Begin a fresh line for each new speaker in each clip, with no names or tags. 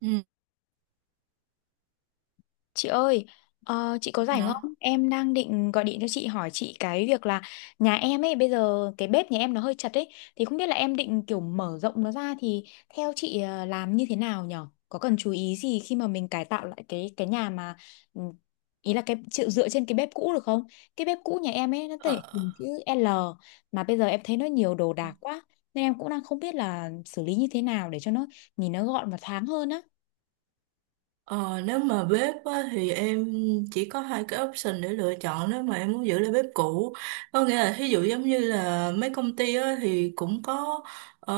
Ừ.
Chị ơi, chị có rảnh
nó,
không? Em đang định gọi điện cho chị hỏi chị cái việc là nhà em ấy bây giờ cái bếp nhà em nó hơi chật ấy thì không biết là em định kiểu mở rộng nó ra thì theo chị làm như thế nào nhở? Có cần chú ý gì khi mà mình cải tạo lại cái nhà mà ừ, ý là cái chịu dựa trên cái bếp cũ được không? Cái bếp cũ nhà em ấy nó
Ờ,
thể hình chữ L mà bây giờ em thấy nó nhiều đồ đạc quá nên em cũng đang không biết là xử lý như thế nào để cho nó nhìn nó gọn và thoáng hơn á.
Ờ, Nếu mà bếp á, thì em chỉ có hai cái option để lựa chọn nếu mà em muốn giữ lại bếp cũ, có nghĩa là thí dụ giống như là mấy công ty á, thì cũng có ờ,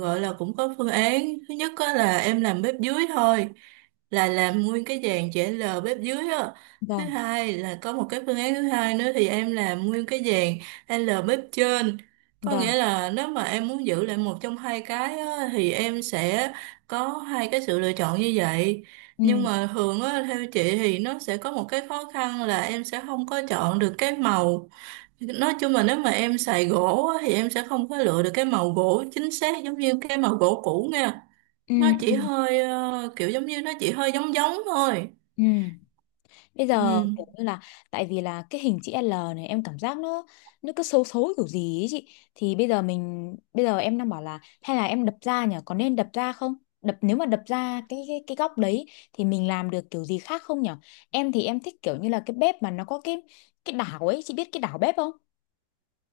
gọi là cũng có phương án. Thứ nhất á, là em làm bếp dưới thôi, là làm nguyên cái dàn chữ L bếp dưới á. Thứ
Vâng,
hai là có một cái phương án thứ hai nữa, thì em làm nguyên cái dàn L bếp trên. Có nghĩa
vâng.
là nếu mà em muốn giữ lại một trong hai cái á, thì em sẽ có hai cái sự lựa chọn như vậy.
Ừ.
Nhưng mà thường á, theo chị thì nó sẽ có một cái khó khăn là em sẽ không có chọn được cái màu. Nói chung là nếu mà em xài gỗ á, thì em sẽ không có lựa được cái màu gỗ chính xác giống như cái màu gỗ cũ nha.
Ừ.
Nó chỉ
Ừ.
hơi kiểu giống như nó chỉ hơi giống giống thôi.
Ừ. Bây giờ
Ừ.
kiểu như là tại vì là cái hình chữ L này em cảm giác nó cứ xấu xấu kiểu gì ấy chị thì bây giờ em đang bảo là hay là em đập ra nhỉ, có nên đập ra không, đập nếu mà đập ra cái góc đấy thì mình làm được kiểu gì khác không nhỉ? Em thì em thích kiểu như là cái bếp mà nó có cái đảo ấy, chị biết cái đảo bếp không?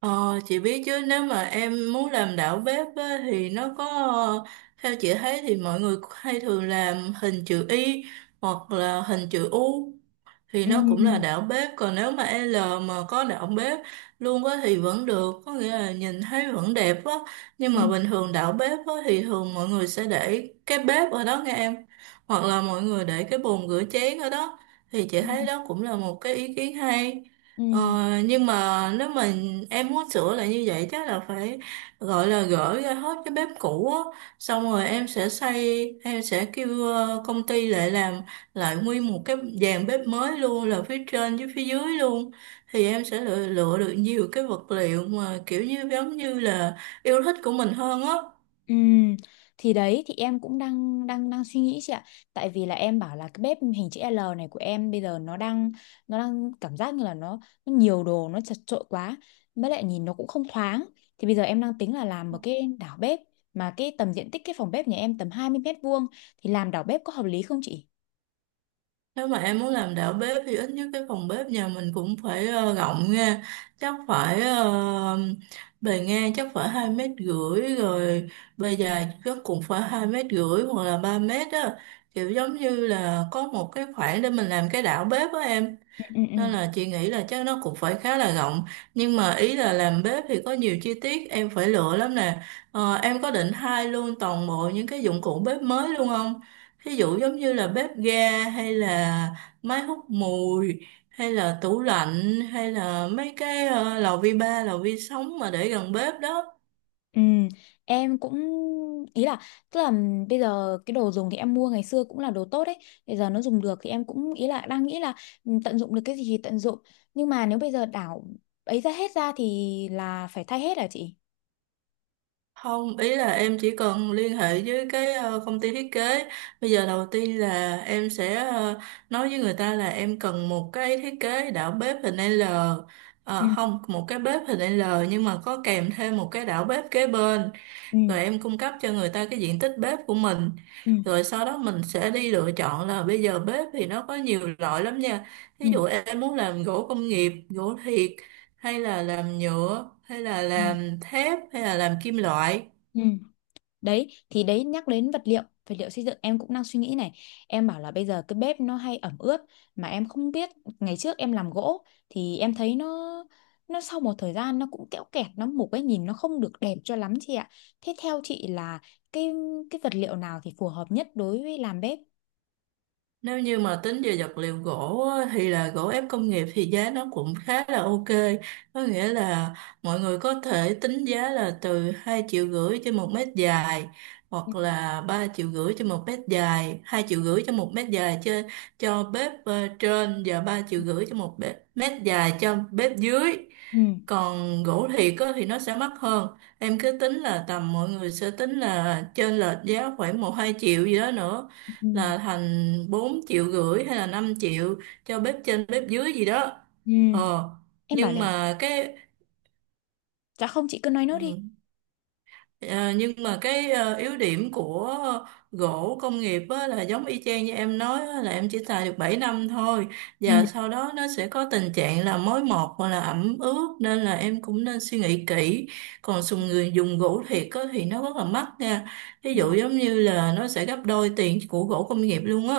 Ờ, chị biết chứ, nếu mà em muốn làm đảo bếp á, thì nó có ờ, theo chị thấy thì mọi người hay thường làm hình chữ Y hoặc là hình chữ U thì
Ừ.
nó cũng là đảo bếp. Còn nếu mà L mà có đảo bếp luôn á thì vẫn được, có nghĩa là nhìn thấy vẫn đẹp á. Nhưng
Ừ.
mà bình thường đảo bếp á thì thường mọi người sẽ để cái bếp ở đó nghe em, hoặc là mọi người để cái bồn rửa chén ở đó, thì chị
Ừ.
thấy đó cũng là một cái ý kiến hay.
Ừ.
Nhưng mà nếu mà em muốn sửa lại như vậy chắc là phải gọi là gỡ ra hết cái bếp cũ á, xong rồi em sẽ xây, em sẽ kêu công ty lại làm lại nguyên một cái dàn bếp mới luôn, là phía trên với phía dưới luôn, thì em sẽ lựa được nhiều cái vật liệu mà kiểu như giống như là yêu thích của mình hơn á.
Ừ, thì đấy thì em cũng đang đang đang suy nghĩ chị ạ. Tại vì là em bảo là cái bếp hình chữ L này của em bây giờ nó đang cảm giác như là nó nhiều đồ nó chật chội quá. Với lại nhìn nó cũng không thoáng. Thì bây giờ em đang tính là làm một cái đảo bếp mà cái tầm diện tích cái phòng bếp nhà em tầm 20 mét vuông thì làm đảo bếp có hợp lý không chị?
Nếu mà em muốn làm đạo bếp thì ít nhất cái phòng bếp nhà mình cũng phải rộng nha. Chắc phải bề ngang chắc phải 2,5 m rồi, bề dài chắc cũng phải 2,5 m hoặc là 3 m á, kiểu giống như là có một cái khoảng để mình làm cái đảo bếp á em.
Ừ, ừ, ừ.
Nên là chị nghĩ là chắc nó cũng phải khá là rộng. Nhưng mà ý là làm bếp thì có nhiều chi tiết em phải lựa lắm nè. Em có định thay luôn toàn bộ những cái dụng cụ bếp mới luôn không? Ví dụ giống như là bếp ga hay là máy hút mùi, hay là tủ lạnh, hay là mấy cái lò vi ba, lò vi sóng mà để gần bếp đó.
Ừ, em cũng ý là tức là bây giờ cái đồ dùng thì em mua ngày xưa cũng là đồ tốt đấy, bây giờ nó dùng được thì em cũng ý là đang nghĩ là ừ, tận dụng được cái gì thì tận dụng, nhưng mà nếu bây giờ đảo ấy ra hết ra thì là phải thay hết à chị?
Không, ý là em chỉ cần liên hệ với cái công ty thiết kế. Bây giờ đầu tiên là em sẽ nói với người ta là em cần một cái thiết kế đảo bếp hình L.
Ừ,
Không, một cái bếp hình L nhưng mà có kèm thêm một cái đảo bếp kế bên.
ừ,
Rồi em cung cấp cho người ta cái diện tích bếp của mình.
ừ,
Rồi sau đó mình sẽ đi lựa chọn là bây giờ bếp thì nó có nhiều loại lắm nha.
ừ,
Ví dụ em muốn làm gỗ công nghiệp, gỗ thiệt, hay là làm nhựa, hay là
ừ,
làm thép, hay là làm kim loại.
ừ. Đấy, thì đấy nhắc đến vật liệu xây dựng em cũng đang suy nghĩ này. Em bảo là bây giờ cái bếp nó hay ẩm ướt mà em không biết, ngày trước em làm gỗ thì em thấy nó sau một thời gian nó cũng kẽo kẹt nó mục ấy, nhìn nó không được đẹp cho lắm chị ạ. Thế theo chị là cái cái vật liệu nào thì phù hợp nhất đối với làm bếp?
Nếu như mà tính về vật liệu gỗ á, thì là gỗ ép công nghiệp thì giá nó cũng khá là ok. Có nghĩa là mọi người có thể tính giá là từ 2,5 triệu trên một mét dài
Ừ.
hoặc là 3,5 triệu trên một mét dài, 2,5 triệu cho một mét dài cho bếp trên và 3,5 triệu cho một bếp, mét dài cho bếp dưới.
Ừ.
Còn gỗ thiệt á, thì nó sẽ mắc hơn. Em cứ tính là tầm mọi người sẽ tính là trên lệch giá khoảng 1-2 triệu gì đó nữa,
Ừ.
là thành 4,5 triệu hay là 5 triệu cho bếp trên bếp dưới gì đó.
Ừ,
ờ
em bảo
nhưng
này,
mà cái
dạ không chị cứ nói nốt đi.
ừ, ờ, nhưng mà cái yếu điểm của gỗ công nghiệp á, là giống y chang như em nói á, là em chỉ xài được 7 năm thôi,
Ừ.
và sau đó nó sẽ có tình trạng là mối mọt hoặc là ẩm ướt, nên là em cũng nên suy nghĩ kỹ. Còn người dùng gỗ thiệt á, thì nó rất là mắc nha, ví dụ
Dạ.
giống như là nó sẽ gấp đôi tiền của gỗ công nghiệp luôn á.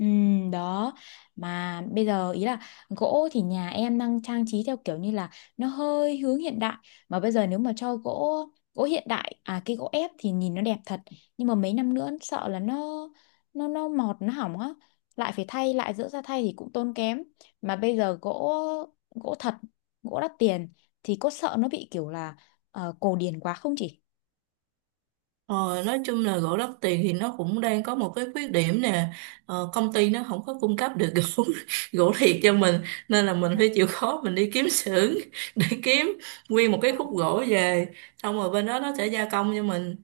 Ừ, đó mà bây giờ ý là gỗ thì nhà em đang trang trí theo kiểu như là nó hơi hướng hiện đại, mà bây giờ nếu mà cho gỗ gỗ hiện đại à, cái gỗ ép thì nhìn nó đẹp thật, nhưng mà mấy năm nữa sợ là nó mọt nó hỏng á, lại phải thay lại giữa ra thay thì cũng tốn kém, mà bây giờ gỗ gỗ thật, gỗ đắt tiền thì có sợ nó bị kiểu là cổ điển quá không chị?
Ờ, nói chung là gỗ lót tiền thì nó cũng đang có một cái khuyết điểm nè. Công ty nó không có cung cấp được gỗ gỗ thiệt cho mình, nên là mình phải chịu khó mình đi kiếm xưởng để kiếm nguyên một cái khúc gỗ về, xong rồi bên đó nó sẽ gia công cho mình.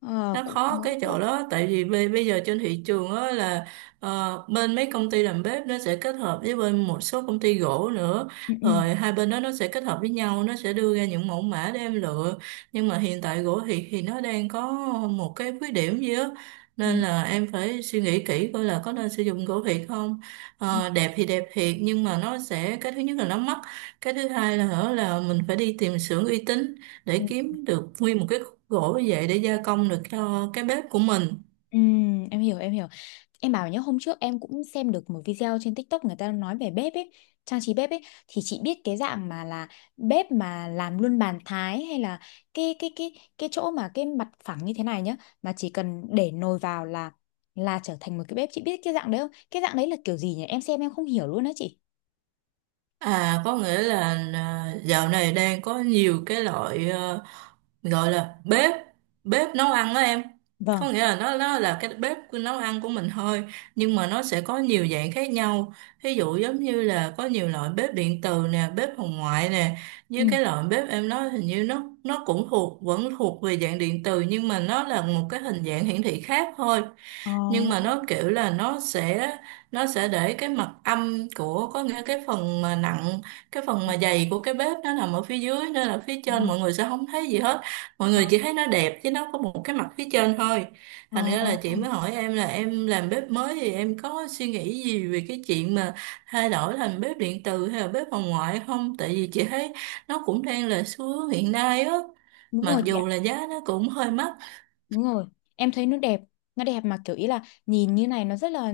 Ờ,
Nó
cũng khó.
khó
Đúng
cái chỗ đó, tại vì bây bây giờ trên thị trường á là bên mấy công ty làm bếp nó sẽ kết hợp với bên một số công ty gỗ nữa,
ừ,
rồi hai bên đó nó sẽ kết hợp với nhau, nó sẽ đưa ra những mẫu mã để em lựa. Nhưng mà hiện tại gỗ thì nó đang có một cái khuyết điểm gì á,
ừ,
nên là em phải suy nghĩ kỹ coi là có nên sử dụng gỗ thiệt không.
ừ,
Ờ, đẹp thì đẹp thiệt nhưng mà nó sẽ, cái thứ nhất là nó mắc, cái thứ hai là hở là mình phải đi tìm xưởng uy tín để
ừ,
kiếm được nguyên một cái khúc gỗ như vậy để gia công được cho cái bếp của mình.
ừ, em hiểu. Em bảo nhớ hôm trước em cũng xem được một video trên TikTok người ta nói về bếp ấy, trang trí bếp ấy, thì chị biết cái dạng mà là bếp mà làm luôn bàn thái, hay là cái chỗ mà cái mặt phẳng như thế này nhá, mà chỉ cần để nồi vào là trở thành một cái bếp, chị biết cái dạng đấy không? Cái dạng đấy là kiểu gì nhỉ? Em xem em không hiểu luôn đó chị.
À có nghĩa là à, dạo này đang có nhiều cái loại gọi là bếp bếp nấu ăn đó em.
Vâng.
Có nghĩa là nó là cái bếp của nấu ăn của mình thôi, nhưng mà nó sẽ có nhiều dạng khác nhau. Ví dụ giống như là có nhiều loại bếp điện từ nè, bếp hồng ngoại nè.
Ừ.
Như cái loại bếp em nói hình như nó cũng thuộc vẫn thuộc về dạng điện từ, nhưng mà nó là một cái hình dạng hiển thị khác thôi.
Ờ,
Nhưng mà nó kiểu là nó sẽ để cái mặt âm của, có nghĩa cái phần mà nặng, cái phần mà dày của cái bếp nó nằm ở phía dưới nên là phía
ờ,
trên mọi người sẽ không thấy gì hết. Mọi người chỉ thấy nó đẹp chứ nó có một cái mặt phía trên thôi.
ờ.
Thành ra là
Ờ.
chị mới hỏi em là em làm bếp mới thì em có suy nghĩ gì về cái chuyện mà thay đổi thành bếp điện từ hay là bếp phòng ngoại không, tại vì chị thấy nó cũng đang là xu hướng hiện nay á,
Đúng
mặc
rồi, chị.
dù là giá nó cũng hơi mắc.
Đúng rồi, em thấy nó đẹp mà kiểu ý là nhìn như này nó rất là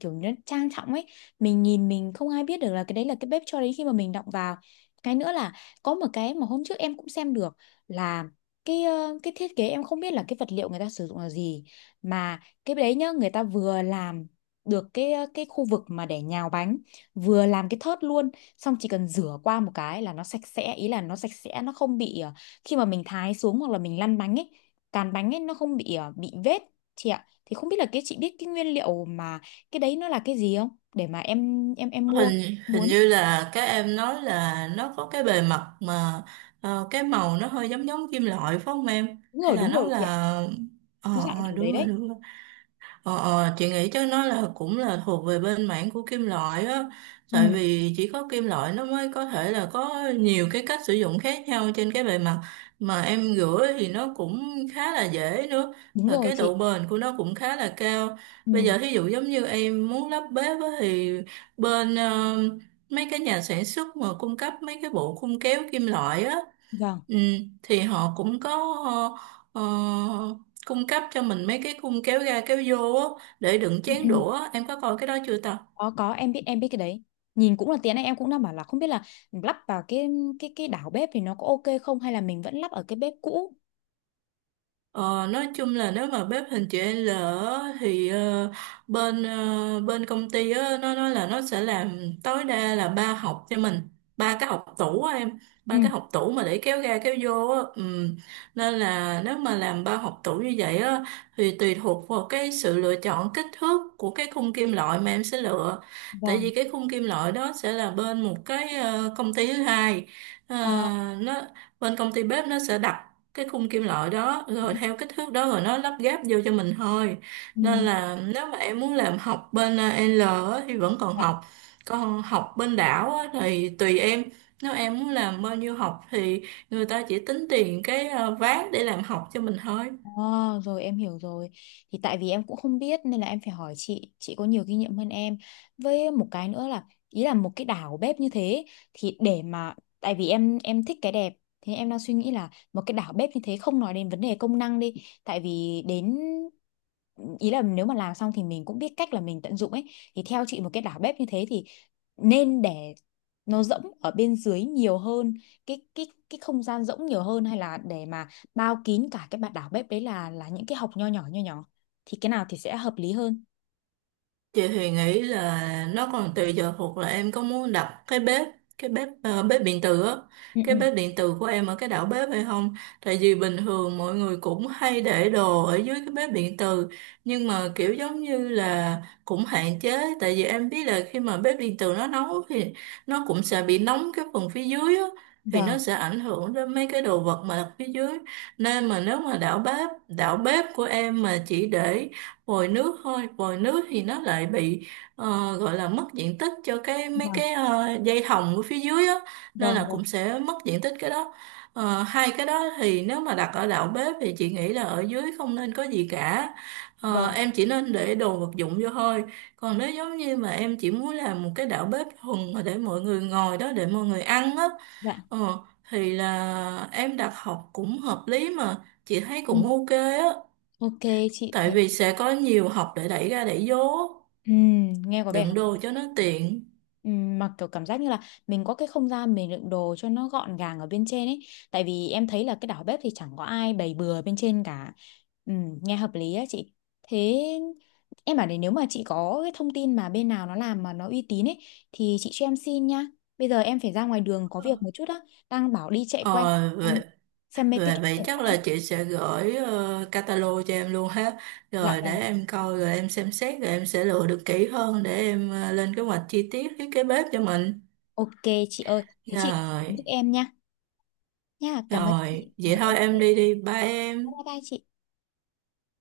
kiểu nó trang trọng ấy. Mình nhìn mình không ai biết được là cái đấy là cái bếp cho đến khi mà mình động vào. Cái nữa là có một cái mà hôm trước em cũng xem được là cái thiết kế em không biết là cái vật liệu người ta sử dụng là gì mà cái đấy nhá, người ta vừa làm được cái khu vực mà để nhào bánh, vừa làm cái thớt luôn, xong chỉ cần rửa qua một cái là nó sạch sẽ, ý là nó sạch sẽ, nó không bị khi mà mình thái xuống hoặc là mình lăn bánh ấy, cán bánh ấy nó không bị bị vết chị ạ, thì không biết là cái chị biết cái nguyên liệu mà cái đấy nó là cái gì không để mà em mua
hình hình
muốn.
như là các em nói là nó có cái bề mặt mà cái màu nó hơi giống giống kim loại phải không em,
Đúng rồi
hay là
đúng
nó
rồi chị ạ,
là
nó dạng
ờ,
kiểu đấy
đúng rồi
đấy.
đúng rồi. Ờ, ờ, chị nghĩ chắc nó là cũng là thuộc về bên mảng của kim loại á,
Ừ
tại vì chỉ có kim loại nó mới có thể là có nhiều cái cách sử dụng khác nhau trên cái bề mặt mà em rửa thì nó cũng khá là dễ nữa,
đúng
và
rồi
cái độ
chị.
bền của nó cũng khá là cao. Bây
Ừ.
giờ thí dụ giống như em muốn lắp bếp á, thì bên mấy cái nhà sản xuất mà cung cấp mấy cái bộ khung kéo kim loại á.
Vâng.
Ừ, thì họ cũng có ờ, cung cấp cho mình mấy cái khung kéo ra kéo vô á, để đựng
Ừ, ừ.
chén đũa em có coi cái đó chưa ta.
Có em biết cái đấy, nhìn cũng là tiếng này em cũng đang bảo là không biết là lắp vào cái đảo bếp thì nó có ok không hay là mình vẫn lắp ở cái bếp cũ.
Ờ, nói chung là nếu mà bếp hình chữ L á, thì bên công ty á, nó nói là nó sẽ làm tối đa là ba học cho mình, ba cái học tủ á em,
Ừ.
ba cái học tủ mà để kéo ra kéo vô á. Ừ. Nên là nếu mà làm ba học tủ như vậy á thì tùy thuộc vào cái sự lựa chọn kích thước của cái khung kim loại mà em sẽ lựa, tại
Vâng.
vì cái khung kim loại đó sẽ là bên một cái công ty thứ hai.
Ờ.
Ờ, nó Bên công ty bếp nó sẽ đặt cái khung kim loại đó
Ừ,
rồi
ừ.
theo kích thước đó rồi nó lắp ghép vô cho mình thôi.
Ừ.
Nên là nếu mà em muốn làm học bên L á, thì vẫn còn
Dạ.
học. Còn học bên đảo á, thì tùy em, nếu em muốn làm bao nhiêu học thì người ta chỉ tính tiền cái ván để làm học cho mình thôi.
À, rồi em hiểu rồi. Thì tại vì em cũng không biết nên là em phải hỏi chị có nhiều kinh nghiệm hơn em. Với một cái nữa là ý là một cái đảo bếp như thế thì để mà tại vì em thích cái đẹp, thế em đang suy nghĩ là một cái đảo bếp như thế không nói đến vấn đề công năng đi, tại vì đến ý là nếu mà làm xong thì mình cũng biết cách là mình tận dụng ấy, thì theo chị một cái đảo bếp như thế thì nên để nó rỗng ở bên dưới nhiều hơn, cái không gian rỗng nhiều hơn, hay là để mà bao kín cả cái bản đảo bếp đấy là những cái hộc nho nhỏ thì cái nào thì sẽ hợp lý hơn?
Chị thì nghĩ là nó còn tùy giờ thuộc là em có muốn đặt cái bếp, bếp điện tử á,
Ừ, ừ.
cái bếp điện tử của em ở cái đảo bếp hay không. Tại vì bình thường mọi người cũng hay để đồ ở dưới cái bếp điện tử, nhưng mà kiểu giống như là cũng hạn chế, tại vì em biết là khi mà bếp điện tử nó nấu thì nó cũng sẽ bị nóng cái phần phía dưới á, thì nó
Vâng,
sẽ ảnh hưởng đến mấy cái đồ vật mà đặt phía dưới. Nên mà nếu mà đảo bếp của em mà chỉ để vòi nước thôi, vòi nước thì nó lại bị gọi là mất diện tích cho cái mấy
vâng,
cái ờ, dây thòng ở phía dưới á, nên
vâng,
là
vâng,
cũng sẽ mất diện tích cái đó. Hai cái đó thì nếu mà đặt ở đạo bếp thì chị nghĩ là ở dưới không nên có gì cả.
vâng.
Em chỉ nên để đồ vật dụng vô thôi. Còn nếu giống như mà em chỉ muốn làm một cái đạo bếp thuần mà để mọi người ngồi đó để mọi người ăn á,
Dạ.
ờ, thì là em đặt học cũng hợp lý mà, chị thấy
Ừ.
cũng ok á.
Ok chị.
Tại
Thế
vì sẽ có nhiều hộp để đẩy ra đẩy vô,
ừ, nghe có vẻ
đựng
hợp
đồ
lý.
cho nó tiện.
Mà kiểu cảm giác như là mình có cái không gian mình đựng đồ cho nó gọn gàng ở bên trên ấy. Tại vì em thấy là cái đảo bếp thì chẳng có ai bày bừa bên trên cả. Nghe hợp lý á chị. Thế em bảo này, nếu mà chị có cái thông tin mà bên nào nó làm mà nó uy tín ấy thì chị cho em xin nha. Bây giờ em phải ra ngoài đường có việc một chút á. Đang bảo đi chạy
Ờ,
quanh
Vậy,
em xem mấy cái
vậy,
chỗ
vậy
triển
chắc là
lãm.
chị sẽ gửi catalog cho em luôn ha.
Dạ
Rồi để
vâng.
em coi, rồi em xem xét, rồi em sẽ lựa được kỹ hơn để em lên kế hoạch chi tiết thiết kế bếp cho mình.
Ok chị ơi. Thế chị giúp
Rồi,
em nha. Nha, cảm ơn
rồi,
chị.
vậy
Rồi
thôi
ok.
em đi đi, bye
Bye
em.
bye chị.